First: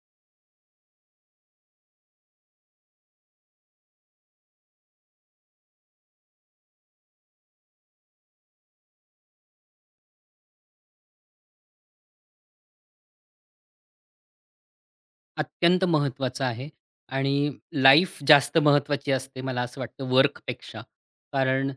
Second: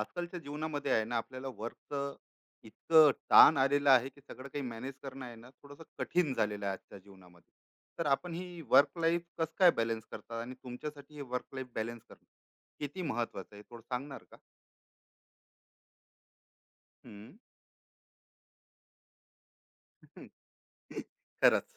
आजकालच्या जीवनामध्ये आहे ना आपल्याला वर्कचं इतकं ताण आलेलं आहे की सगळं काही मॅनेज करणं आहे ना थोडंसं कठीण झालेलं आहे आजच्या जीवनामध्ये. तर आपण ही वर्क लाईफ कसं काय बॅलन्स करतात आणि तुमच्यासाठी हे वर्क लाईफ बॅलन्स करणं किती महत्वाचं आहे थोडं सांगणार का? अत्यंत महत्त्वाचं आहे. हम्म. आणि लाईफ जास्त महत्त्वाची असते मला असं वाटतं वर्कपेक्षा. कारण खरंच.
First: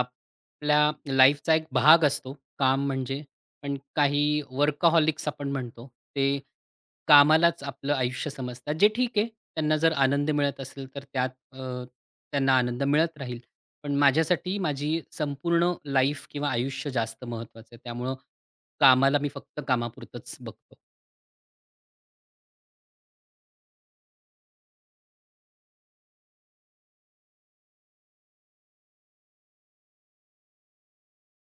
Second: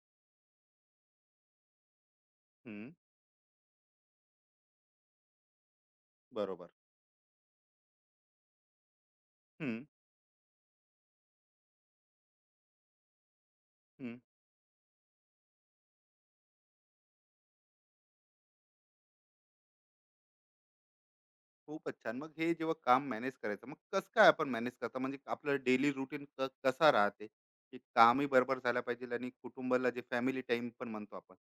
आपल्या लाईफचा एक भाग असतो काम हम्म, म्हणजे. पण काही वर्कहॉलिक्स आपण म्हणतो, ते बरोबर. कामालाच आपलं आयुष्य समजतात. जे ठीक आहे, त्यांना हम्म, जर आनंद मिळत असेल तर त्यात अ, त्यांना आनंद मिळत राहील. पण माझ्यासाठी माझी संपूर्ण लाईफ किंवा आयुष्य जास्त महत्त्वाचं आहे. त्यामुळं कामाला मी फक्त कामापुरतंच बघतो. खूपच छान. मग हे जेव्हा काम मॅनेज करायचं, मग कसं काय आपण मॅनेज करता? म्हणजे आपलं डेली रुटीन कसा राहते? की कामही बरोबर झालं पाहिजे आणि कुटुंबाला जे फॅमिली टाईम पण म्हणतो आपण,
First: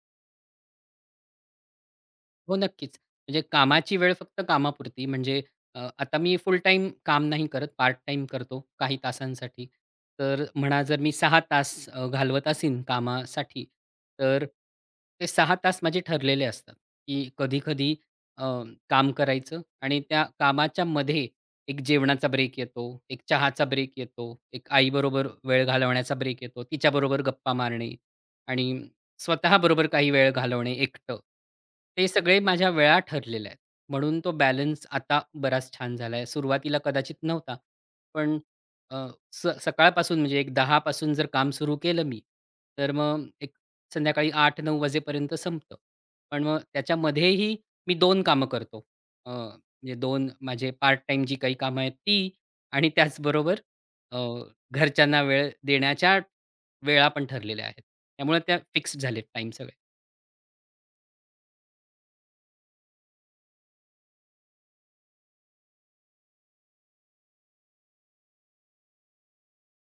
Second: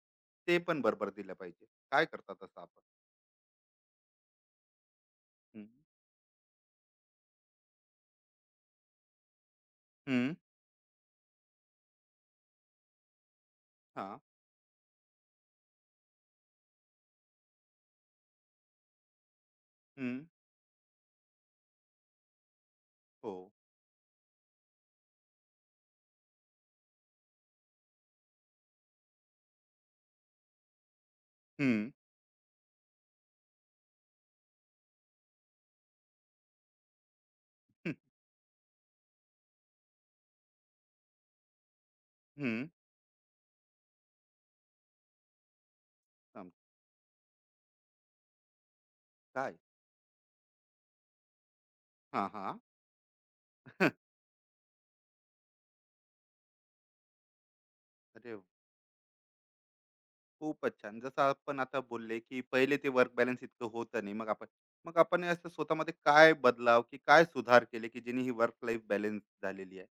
ते पण बरोबर दिलं पाहिजे. काय करतात हो, तसं आपण? नक्कीच. म्हणजे कामाची वेळ फक्त कामापुरती म्हणजे हं, आता मी फुल टाईम काम नाही करत, पार्ट टाईम करतो काही तासांसाठी. हं, तर म्हणा जर मी 6 तास घालवत असीन कामासाठी, हां, तर ते 6 तास माझे ठरलेले असतात, की कधी-कधी अ, काम करायचं आणि हं, त्या कामाच्या मध्ये एक जेवणाचा ब्रेक येतो, एक हो, चहाचा ब्रेक येतो, एक आईबरोबर वेळ घालवण्याचा ब्रेक येतो, तिच्याबरोबर गप्पा मारणे आणि स्वतःबरोबर काही वेळ घालवणे एकटं. हं, ते सगळे माझ्या वेळा ठरलेल्या आहेत. म्हणून तो बॅलन्स आता बराच छान झाला आहे. सुरुवातीला कदाचित नव्हता. हं, पण अ, सकाळपासून म्हणजे एक 10 पासून जर काम सुरू केलं मी, हं, तर मग एक संध्याकाळी 8-9 वाजेपर्यंत संपतं. पण थांब. मग त्याच्यामध्येही मी 2 कामं करतो. काय? म्हणजे 2 माझे पार्ट टाईम जी काही कामं आहेत हां, ती. हां. आणि त्याचबरोबर अ, घरच्यांना वेळ देण्याच्या वेळा पण ठरलेल्या आहेत. अरे, त्यामुळे त्या फिक्स झालेत टाईम सगळे. खूपच छान. जसं आपण आता बोलले, की पहिले ते वर्क बॅलन्स इतकं होतं नाही. मग आपण हे असं स्वतःमध्ये काय बदलाव, की काय सुधार केले, की जेणे ही वर्क लाईफ बॅलन्स झालेली आहे?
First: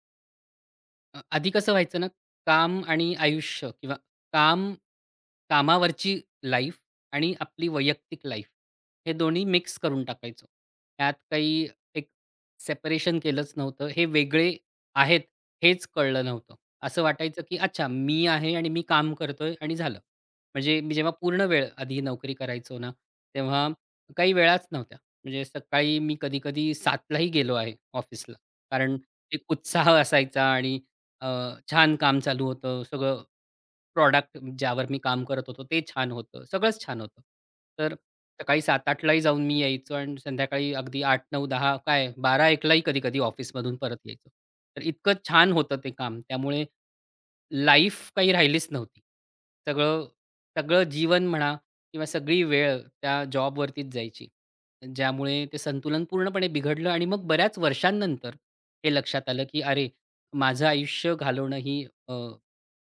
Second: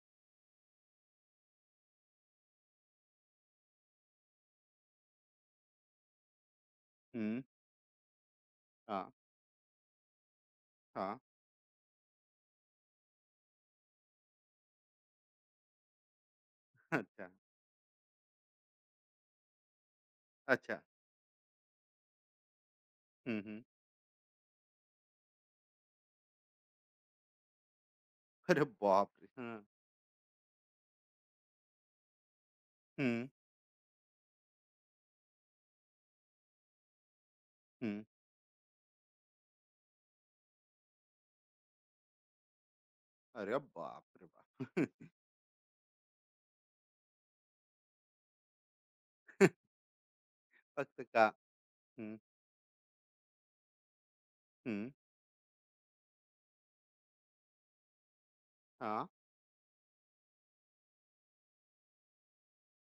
आधी कसं व्हायचं ना, काम आणि आयुष्य किंवा काम कामावरची लाईफ आणि हं. आपली वैयक्तिक लाईफ हां, हे दोन्ही मिक्स करून टाकायचो. त्यात हां. काही एक सेपरेशन केलंच नव्हतं. हे वेगळे आहेत हेच कळलं नव्हतं. असं अच्छा, वाटायचं, की अच्छा मी आहे आणि मी काम करतोय आणि झालं. म्हणजे अच्छा. मी जेव्हा पूर्ण वेळ आधी नोकरी करायचो ना, हं, हं. तेव्हा काही वेळाच नव्हत्या. म्हणजे सकाळी मी कधी-कधी 7:00 गेलो आहे ऑफिसला. अरे कारण बापरे! एक हं, उत्साह असायचा आणि अ, छान काम चालू होतं. सगळं हं, प्रॉडक्ट ज्यावर मी काम करत होतो ते छान होतं. सगळंच छान होतं. तर हं. सकाळी 7:00-8:00 जाऊन मी यायचो आणि संध्याकाळी अगदी 8:00-9:00-10:00 काय 12:00-1:00 कधी-कधी अरे ऑफिसमधून परत बापरे यायचो. तर बाप! इतकं छान होतं ते काम. त्यामुळे लाईफ काही राहिलीच नव्हती. सगळं सगळं फक्त का. जीवन म्हणा किंवा हं, सगळी वेळ त्या जॉबवरतीच जायची. हं. ज्यामुळे ते संतुलन पूर्णपणे बिघडलं आणि मग बऱ्याच वर्षांनंतर हे हां. लक्षात आलं, की अरे, माझं आयुष्य घालवणं ही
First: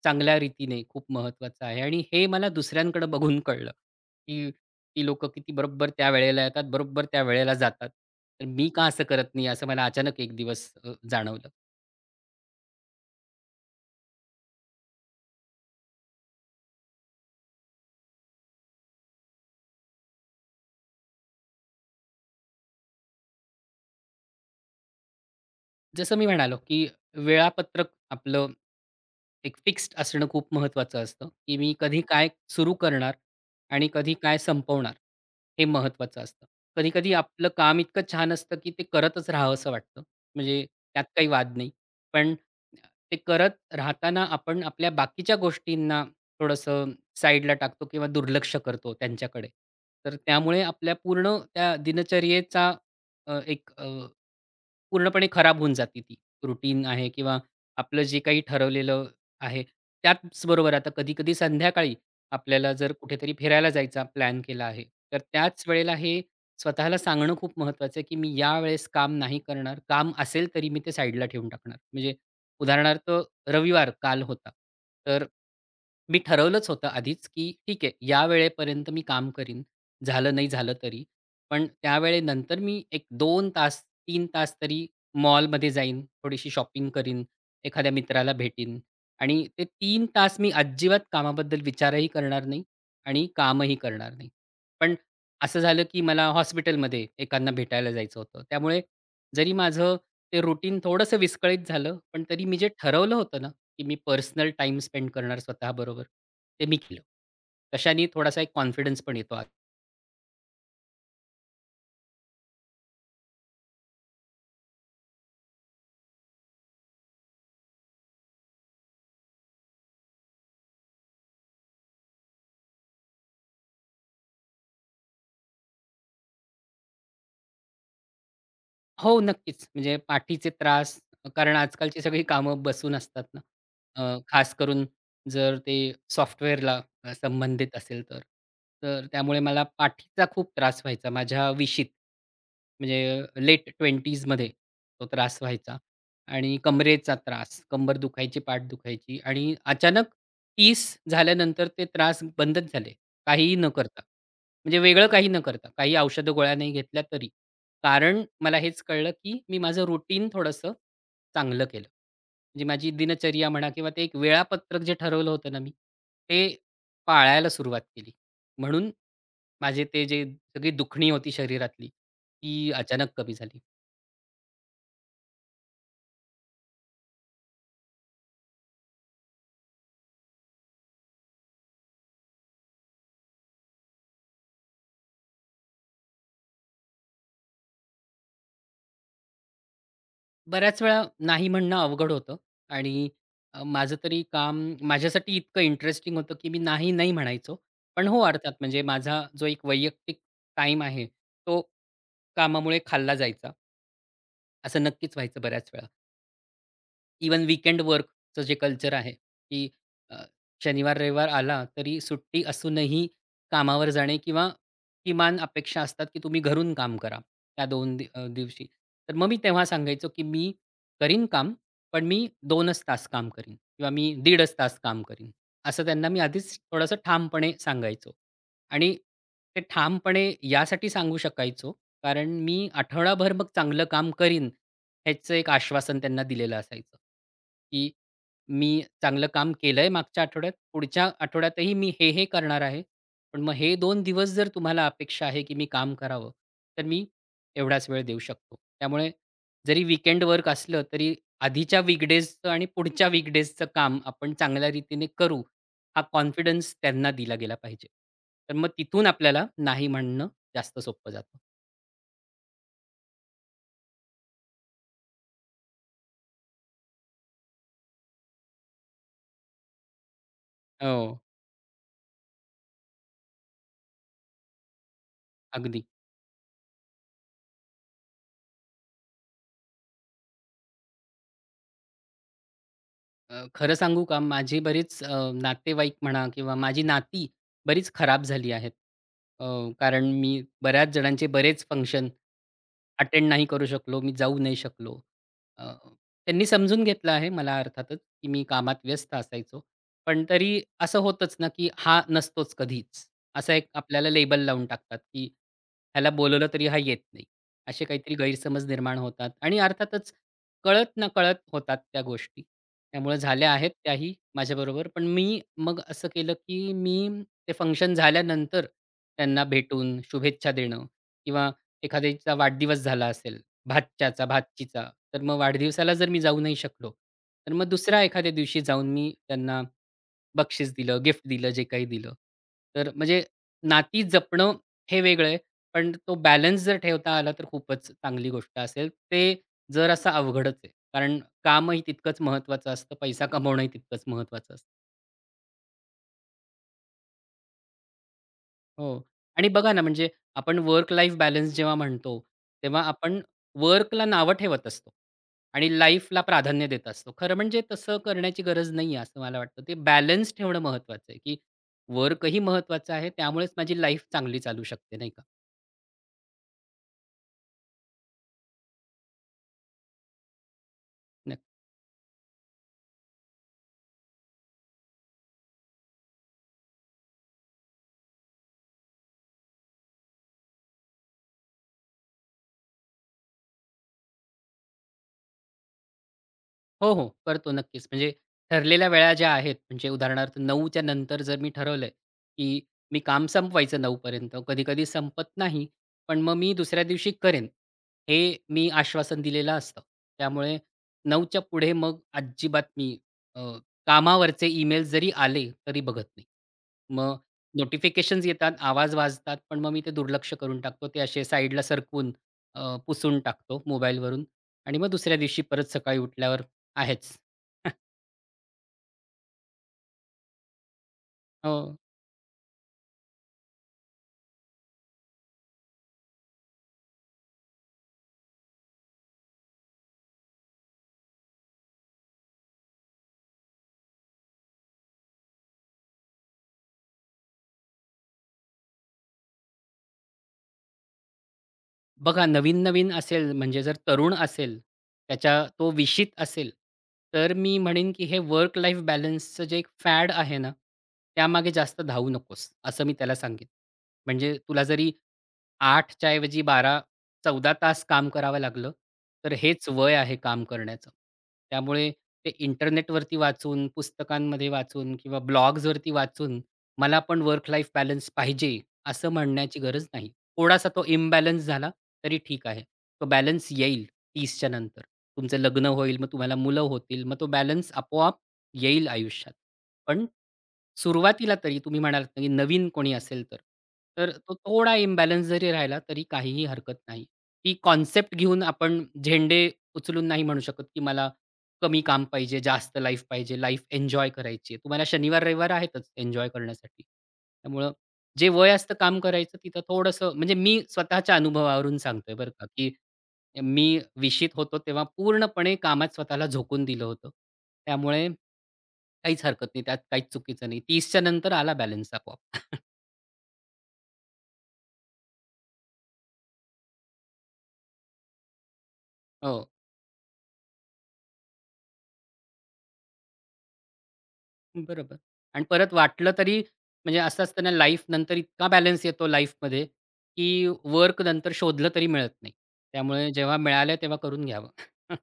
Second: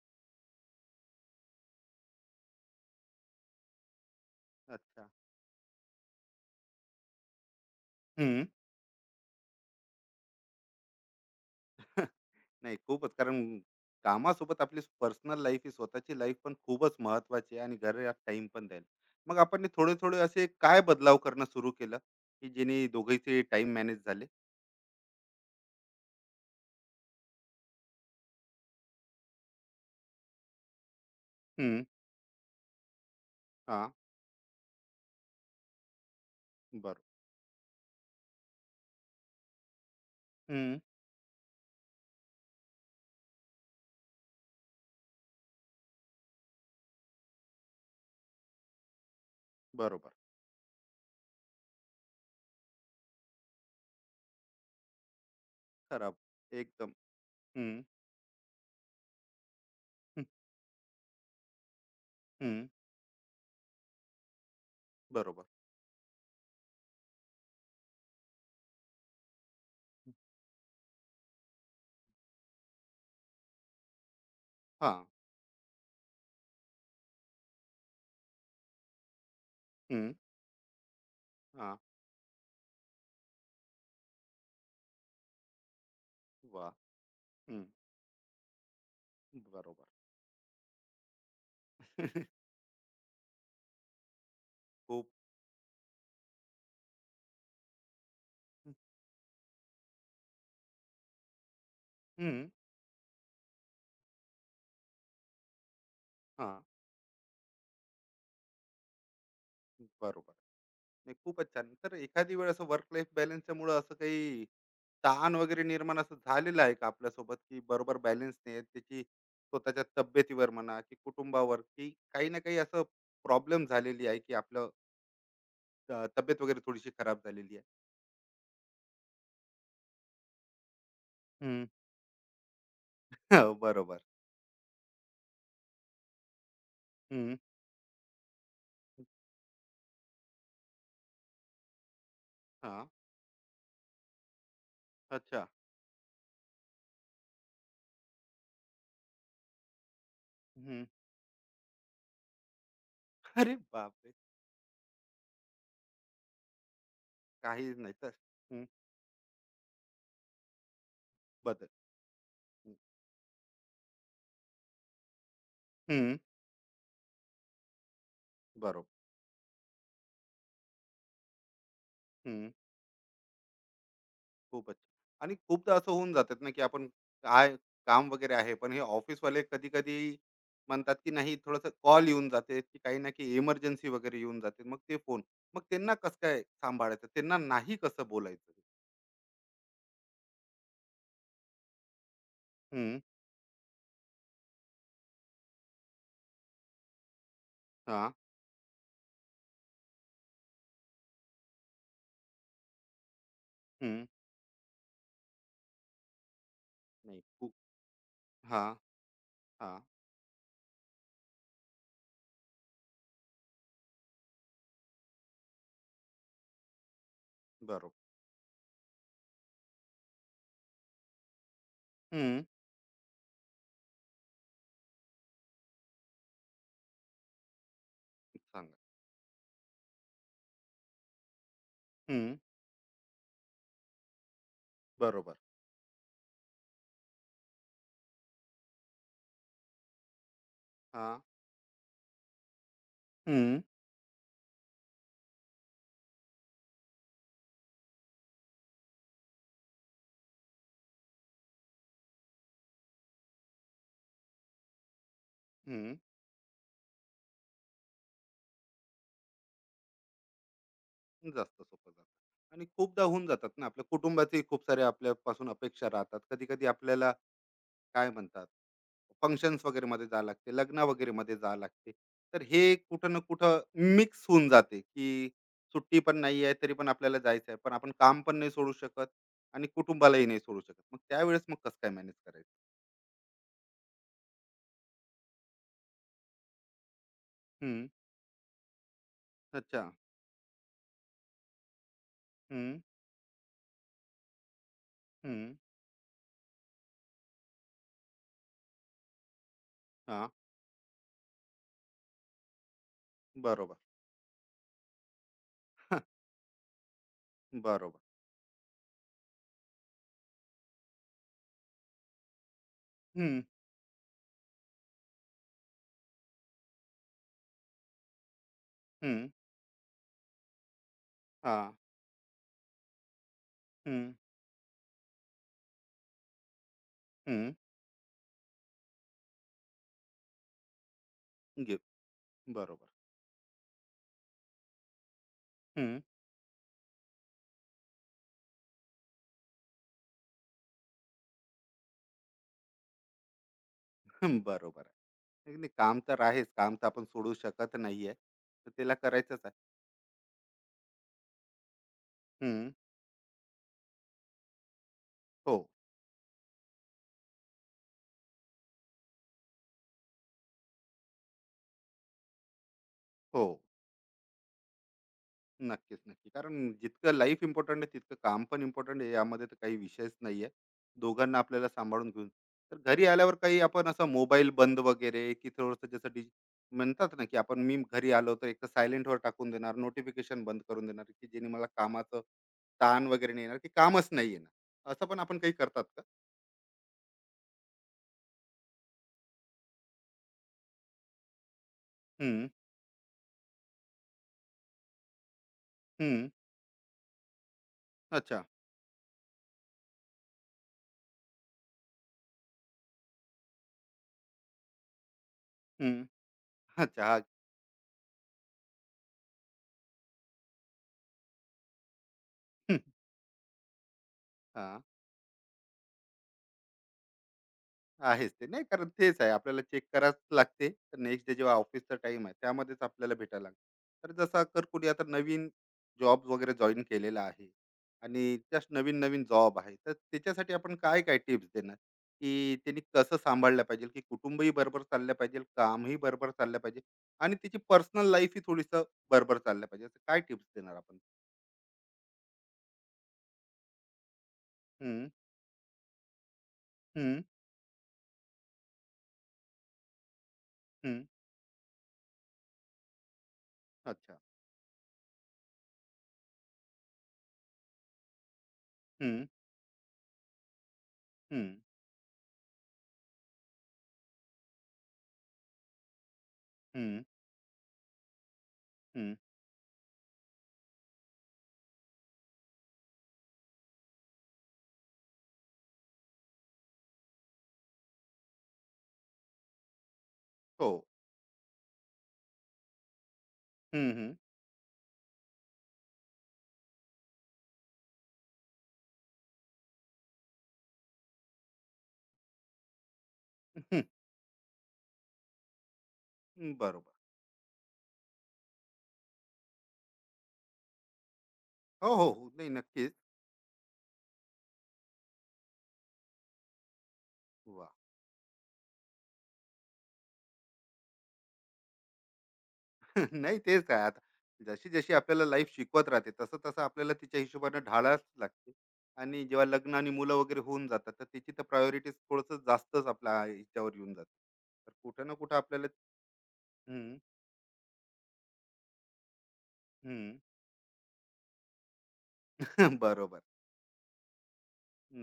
चांगल्या रीतीने खूप महत्त्वाचं आहे आणि हे मला दुसऱ्यांकडे बघून कळलं, की ती अच्छा. लोकं किती बरोबर त्या वेळेला येतात, बरोबर त्या वेळेला जातात. तर हं. मी का असं करत नाही, असं मला अचानक एक दिवस जाणवलं. नाही खूपच कारण कामासोबत आपली पर्सनल लाईफ ही स्वतःची लाईफ पण खूपच महत्त्वाची आहे आणि घरात टाईम पण द्यायला. मग आपण थोडे-थोडे असे काय बदलाव करणं सुरू केलं, की जेणे दोघांचे टाईम मॅनेज झाले? जसं मी म्हणालो, की वेळापत्रक आपलं एक फिक्स्ड असणं खूप महत्त्वाचं असतं, की मी हं. कधी काय सुरू करणार आणि हां. कधी काय संपवणार, हे महत्त्वाचं असतं. बरोबर. कधी-कधी आपलं काम इतकं छान असतं, की ते करतच राहावसं वाटतं. म्हणजे हं. त्यात काही वाद नाही. पण ते करत राहताना आपण आपल्या बाकीच्या गोष्टींना थोडंसं साईडला टाकतो किंवा दुर्लक्ष करतो त्यांच्याकडे. बरोबर. तर त्यामुळे आपल्या पूर्ण त्या दिनचर्येचा एक पूर्णपणे खराब होऊन जाते खराब. ती रुटीन एकदम. आहे किंवा हं, आपलं जे काही ठरवलेलं आहे. हं, त्याचबरोबर आता कधी-कधी संध्याकाळी हं. आपल्याला जर कुठेतरी फिरायला जायचा प्लॅन केला आहे, तर बरोबर. त्याच वेळेला हे स्वतःला सांगणं खूप महत्त्वाचं आहे, की मी यावेळेस काम नाही करणार. काम असेल तरी मी ते साईडला ठेवून टाकणार. म्हणजे उदाहरणार्थ रविवार काल होता. हां. तर मी ठरवलंच होतं आधीच, की ठीक आहे, या वेळेपर्यंत मी काम करीन. हं, झालं नाही झालं तरी. पण हां. त्यावेळे नंतर मी एक दोन तास, तीन तास तरी मॉलमध्ये जाईन, थोडीशी वाह! शॉपिंग करीन, हं, एखाद्या मित्राला भेटीन आणि ते बरोबर. 3 तास मी अजिबात कामाबद्दल विचारही करणार नाही आणि कामही करणार नाही. पण खूप. असं झालं, की मला हॉस्पिटलमध्ये एकांना भेटायला जायचं होतं. त्यामुळे जरी माझं ते रुटीन थोडंसं विस्कळीत झालं, पण हं, तरी मी जे ठरवलं होतं ना, की मी पर्सनल टाईम स्पेंड करणार स्वतःबरोबर, हां, ते मी केलं. तशाने थोडासा एक कॉन्फिडन्स पण येतो. बरोबर. नाही खूपच छान. तर एखादी वेळ असं वर्क लाईफ बॅलन्सच्यामुळं असं काही ताण वगैरे निर्माण असं झालेलं आहे का आपल्यासोबत, की बरोबर बॅलन्स नाही आहे, त्याची स्वतःच्या तब्येतीवर म्हणा, की कुटुंबावर, की काही ना काही असं प्रॉब्लेम झालेली आहे, की आपलं तब्येत वगैरे थोडीशी खराब झालेली आहे? हो, नक्कीच. म्हणजे पाठीचे त्रास कारण हं, आजकालची सगळी कामं बसून असतात ना. हो, बरोबर. खास करून जर ते सॉफ्टवेअरला हं, संबंधित असेल तर. तर त्यामुळे मला पाठीचा खूप त्रास व्हायचा माझ्या 20शीत, हां, म्हणजे लेट 20ज मध्ये तो त्रास अच्छा. व्हायचा आणि कमरेचा त्रास, कंबर दुखायची, पाठ दुखायची आणि अचानक हं. 30 झाल्यानंतर ते त्रास बंदच झाले. अरे काहीही न करता. बापरे! म्हणजे वेगळं काही न करता, काही औषध गोळ्या नाही घेतल्या तरी. काहीच नाही तर. कारण मला हं, हेच कळलं, की मी माझं रुटीन थोडंसं चांगलं बदल. केलं. म्हणजे माझी दिनचर्या म्हणा किंवा ते एक वेळापत्रक जे ठरवलं होतं ना मी, हं. ते पाळायला सुरुवात केली. बरोबर. म्हणून माझे ते जे सगळी दुखणी होती शरीरातली, हं. ती अचानक कमी झाली. खूपच. छान. आणि खूपदा असं होऊन जातात ना, की आपण काय काम वगैरे आहे, पण हे ऑफिसवाले कधी-कधी म्हणतात, की नाही थोडंसं कॉल येऊन जाते, की काही ना काही इमर्जन्सी वगैरे येऊन जाते. मग ते फोन. मग त्यांना कसं काय सांभाळायचं? त्यांना नाही कसं बोलायचं? बऱ्याच वेळा नाही म्हणणं अवघड होतं हं. आणि माझं तरी काम माझ्यासाठी इतकं इंटरेस्टिंग होतं, की मी नाही, नाही म्हणायचो. पण हां. हो, अर्थात म्हणजे माझा जो एक वैयक्तिक टाईम आहे, तो कामामुळे खाल्ला जायचा. हं. असं नक्कीच व्हायचं बऱ्याच वेळा. नाही इवन खूप. वीकेंड वर्कचं जे हां, कल्चर आहे, की हां. अ, शनिवार-रविवार आला तरी सुट्टी असूनही कामावर जाणे किंवा किमान अपेक्षा असतात, की तुम्ही घरून काम करा त्या दोन दि बरोबर. अ, दिवशी. तर मग मी तेव्हा सांगायचो, की "मी करीन काम, पण मी हं. 2च तास काम करीन किंवा मी 1.5च तास काम करीन." असं त्यांना मी आधीच थोडंसं ठामपणे सांगायचो. सांगा. आणि ते ठामपणे यासाठी सांगू शकायचो, कारण हं. मी आठवडाभर मग चांगलं काम करीन ह्याचं बरोबर. एक आश्वासन त्यांना दिलेलं असायचं, की मी चांगलं काम केलंय मागच्या आठवड्यात, पुढच्या हां. आठवड्यातही मी हे, हे करणार आहे. पण मग हं. हे दोन दिवस जर तुम्हाला अपेक्षा आहे, की मी काम करावं, तर मी एवढाच वेळ देऊ शकतो. त्यामुळे जरी विकेंड वर्क असलं, तरी आधीच्या वीकडेजचं आणि पुढच्या वीकडेजचं काम आपण चांगल्या रीतीने करू, हं. हा कॉन्फिडन्स त्यांना दिला गेला पाहिजे. तर मग तिथून आपल्याला नाही म्हणणं जास्त सोपं जातं. जास्त सोपं जातं. आणि खूपदा होऊन जातात ना, आपल्या कुटुंबाचेही खूप सारे आपल्यापासून अपेक्षा राहतात. कधी-कधी आपल्याला काय म्हणतात फंक्शन्स वगैरे मध्ये जावं लागते लग्न वगैरे हो, मध्ये जावं लागते. तर हे कुठं ना कुठं मिक्स होऊन जाते की अगदी. सुट्टी पण नाही आहे तरी पण आपल्याला जायचं आहे पण आपण काम पण नाही सोडू शकत आणि कुटुंबालाही नाही सोडू शकत मग त्यावेळेस मग कसं काय मॅनेज करायचं. खरं सांगू का? माझी बरीच नातेवाईक म्हणा किंवा माझी नाती हम्म. बरीच खराब झाली आहेत. अ, अच्छा. कारण मी बऱ्याच जणांचे बरेच फंक्शन हम्म. अटेंड नाही करू शकलो, मी जाऊ नाही शकलो. हम्म. अ, त्यांनी समजून घेतलं आहे मला अर्थातच, की मी कामात व्यस्त असायचो. पण हा. तरी असं होतंच ना, की हा नसतोच कधीच. असा एक बरोबर. आपल्याला लेबल लावून टाकतात, की हा, ह्याला बोलवलं तरी हा येत नाही. असे बरोबर. काहीतरी गैरसमज निर्माण होतात आणि अर्थातच कळत-नकळत होतात त्या गोष्टी. त्यामुळे हम्म. झाल्या आहेत त्याही माझ्याबरोबर. पण मी मग असं केलं, की मी ते फंक्शन झाल्यानंतर हम्म. त्यांना भेटून शुभेच्छा देणं किंवा हा. एखाद्याचा वाढदिवस झाला असेल, हम्म. भाच्याचा, भाचीचा, तर मग वाढदिवसाला जर मी जाऊ नाही शकलो, हम्म. तर मग दुसऱ्या एखाद्या दिवशी जाऊन मी त्यांना बक्षीस दिलं, गिफ्ट दिलं, जे घे. काही दिलं. बरोबर. तर म्हणजे नाती जपणं हे वेगळं आहे. पण हम्म. तो बॅलन्स जर ठेवता आला तर खूपच चांगली गोष्ट असेल. ते जरासं अवघडच आहे. कारण कामही तितकंच महत्त्वाचं असतं, पैसा कमवणंही तितकंच हम्म, महत्त्वाचं असतं. बरोबर आहे. नाही नाही, काम तर आहेच काम तर आपण सोडू शकत नाहीये तर त्याला हो. करायचंच आणि आहे. बघा ना, म्हणजे आपण वर्क लाईफ बॅलन्स जेव्हा म्हणतो, हम्म. तेव्हा आपण वर्कला नावं ठेवत असतो हो. आणि लाईफला प्राधान्य देत असतो. खरं म्हणजे तसं करण्याची गरज नाही आहे, असं मला वाटतं. ते बॅलन्स ठेवणं महत्त्वाचं आहे, की वर्कही महत्त्वाचं आहे, हो. त्यामुळेच माझी लाईफ चांगली चालू शकते, नाही का? नक्कीच, नक्की. कारण जितकं लाईफ इम्पोर्टंट आहे, तितकं काम पण इम्पोर्टंट आहे. यामध्ये तर काही विषयच नाहीये. दोघांना आपल्याला सांभाळून घेऊन तर घरी आल्यावर काही आपण असा मोबाईल बंद वगैरे, की थोडंसं जसं डिजि म्हणतात ना, की आपण मी घरी आलो तर एक सायलेंटवर टाकून देणार, नोटिफिकेशन बंद करून देणार, की जेणे मला कामाचं ताण वगैरे नाही येणार, की कामच नाही येणार. असं पण आपण काही करतात का? हो, हो. करतो नक्कीच. म्हणजे ठरलेल्या वेळा ज्या आहेत, म्हणजे उदाहरणार्थ 9च्या नंतर जर मी ठरवलंय, हं, की मी काम संपवायचं 9 पर्यंत. कधी-कधी संपत नाही, पण हं. मग मी दुसऱ्या दिवशी करेन, हे अच्छा. मी आश्वासन दिलेलं असतं. त्यामुळे 9च्या पुढे मग अजिबात मी अ, कामावरचे ईमेल जरी आले, तरी हं. बघत नाही. अच्छा. मग हां. नोटिफिकेशन्स येतात, आवाज वाजतात, पण मग मी ते दुर्लक्ष करून टाकतो. ते असे साईडला सरकवून हं. पुसून टाकतो मोबाईलवरून. आणि हां. मग दुसऱ्या दिवशी परत सकाळी उठल्यावर आहेच. आहेच ते. नाही कारण तेच आहे आपल्याला चेक करावंच लागते. तर नेक्स्ट डे जेव्हा हो. ऑफिसचा टाईम आहे त्यामध्येच आपल्याला भेटायला लागतं. तर जसा कर कोणी आता नवीन जॉब वगैरे जॉइन केलेला आहे आणि जस्ट नवीन-नवीन जॉब आहे. तर त्याच्यासाठी आपण काय-काय टिप्स देणार, की त्यांनी कसं सांभाळलं पाहिजे, की कुटुंबही बरोबर चाललं पाहिजे, कामही बरोबर चाललं पाहिजे आणि त्याची पर्सनल लाईफही थोडीसं बरोबर चाललं पाहिजे. असं काय टिप्स देणार आपण? बघा नवीन-नवीन असेल म्हणजे जर तरुण असेल, हं, त्याच्या तो विशित असेल, हं, तर मी म्हणेन की हे वर्क लाईफ बॅलन्सचं जे एक फॅड आहे ना, हं. त्यामागे जास्त धावू नकोस, असं मी त्याला सांगेन. अच्छा. म्हणजे तुला जरी 8 च्या ऐवजी 12-14 तास काम करावं लागलं, हं, तर हेच वय आहे काम करण्याचं. हं, त्यामुळे ते इंटरनेटवरती वाचून, पुस्तकांमध्ये वाचून किंवा ब्लॉग्सवरती वाचून मला हं, पण वर्क लाईफ बॅलन्स पाहिजे, असं हं. म्हणण्याची गरज नाही. थोडासा तो इम्बॅलन्स झाला तरी ठीक आहे. तो बॅलन्स येईल 30 च्या नंतर. तुमचं लग्न होईल, मग तुम्हाला मुलं होतील. मग तो बॅलन्स आपोआप येईल आयुष्यात. पण हो. सुरुवातीला तरी तुम्ही म्हणालात ना की नवीन कोणी असेल तर. हं, हं. तर तो थोडा इम्बॅलन्स जरी राहिला तरी काहीही हरकत नाही. ही कॉन्सेप्ट घेऊन आपण झेंडे उचलून नाही म्हणू शकत की मला कमी काम पाहिजे, जास्त लाईफ पाहिजे, लाईफ एन्जॉय करायची तुम्हाला शनिवार, रविवार आहेतच एन्जॉय हं, करण्यासाठी. बरोबर. त्यामुळं जे वय असतं काम करायचं तिथं थोडंसं म्हणजे मी स्वतःच्या अनुभवावरून हो, हो, सांगतोय बरं हो. का, नाही की नक्कीच. मी विशीत होतो तेव्हा पूर्णपणे कामात स्वतःला झोकून दिलं होतं. वाह! त्यामुळे काहीच हरकत नाही. त्यात काहीच चुकीचं नाही. 30च्या नंतर आला बॅलन्स आपोआप. नाही तेच आहे आता. जशी-जशी आपल्याला लाईफ शिकवत राहते, तसं-तसं आपल्याला तिच्या हिशोबाने ढाळाच लागते. आणि जेव्हा हो, लग्न आणि मुलं वगैरे होऊन जातात, तर त्याची तर प्रायोरिटीज थोडंसं जास्तच आपल्या ह्याच्यावर येऊन जाते. तर बरोबर. कुठं ना कुठं आणि आपल्याला. परत वाटलं तरी हं, म्हणजे असं असतं ना लाईफ नंतर इतका बॅलन्स येतो लाईफमध्ये, हं. की वर्क नंतर शोधलं तरी मिळत नाही. त्यामुळे बरोबर. जेव्हा मिळालं तेव्हा करून घ्यावं.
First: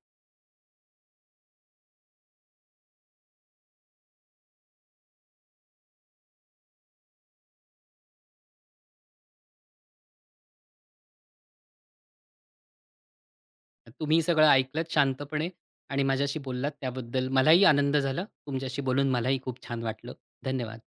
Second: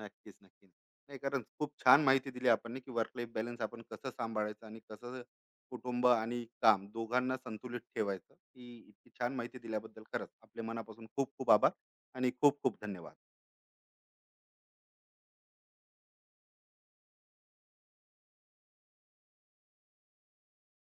नक्कीच, नक्की. नाही कारण खूप छान माहिती दिली आपण की वर्क लाईफ बॅलन्स आपण कसं सांभाळायचं आणि कसं कुटुंब आणि काम दोघांना संतुलित ठेवायचं. ही इतकी छान माहिती दिल्याबद्दल खरंच आपल्या मनापासून खूप खूप आभार आणि खूप खूप धन्यवाद. तुम्ही सगळं ऐकलत शांतपणे आणि माझ्याशी बोललात त्याबद्दल मलाही आनंद झाला. तुमच्याशी बोलून मलाही खूप छान वाटलं. धन्यवाद.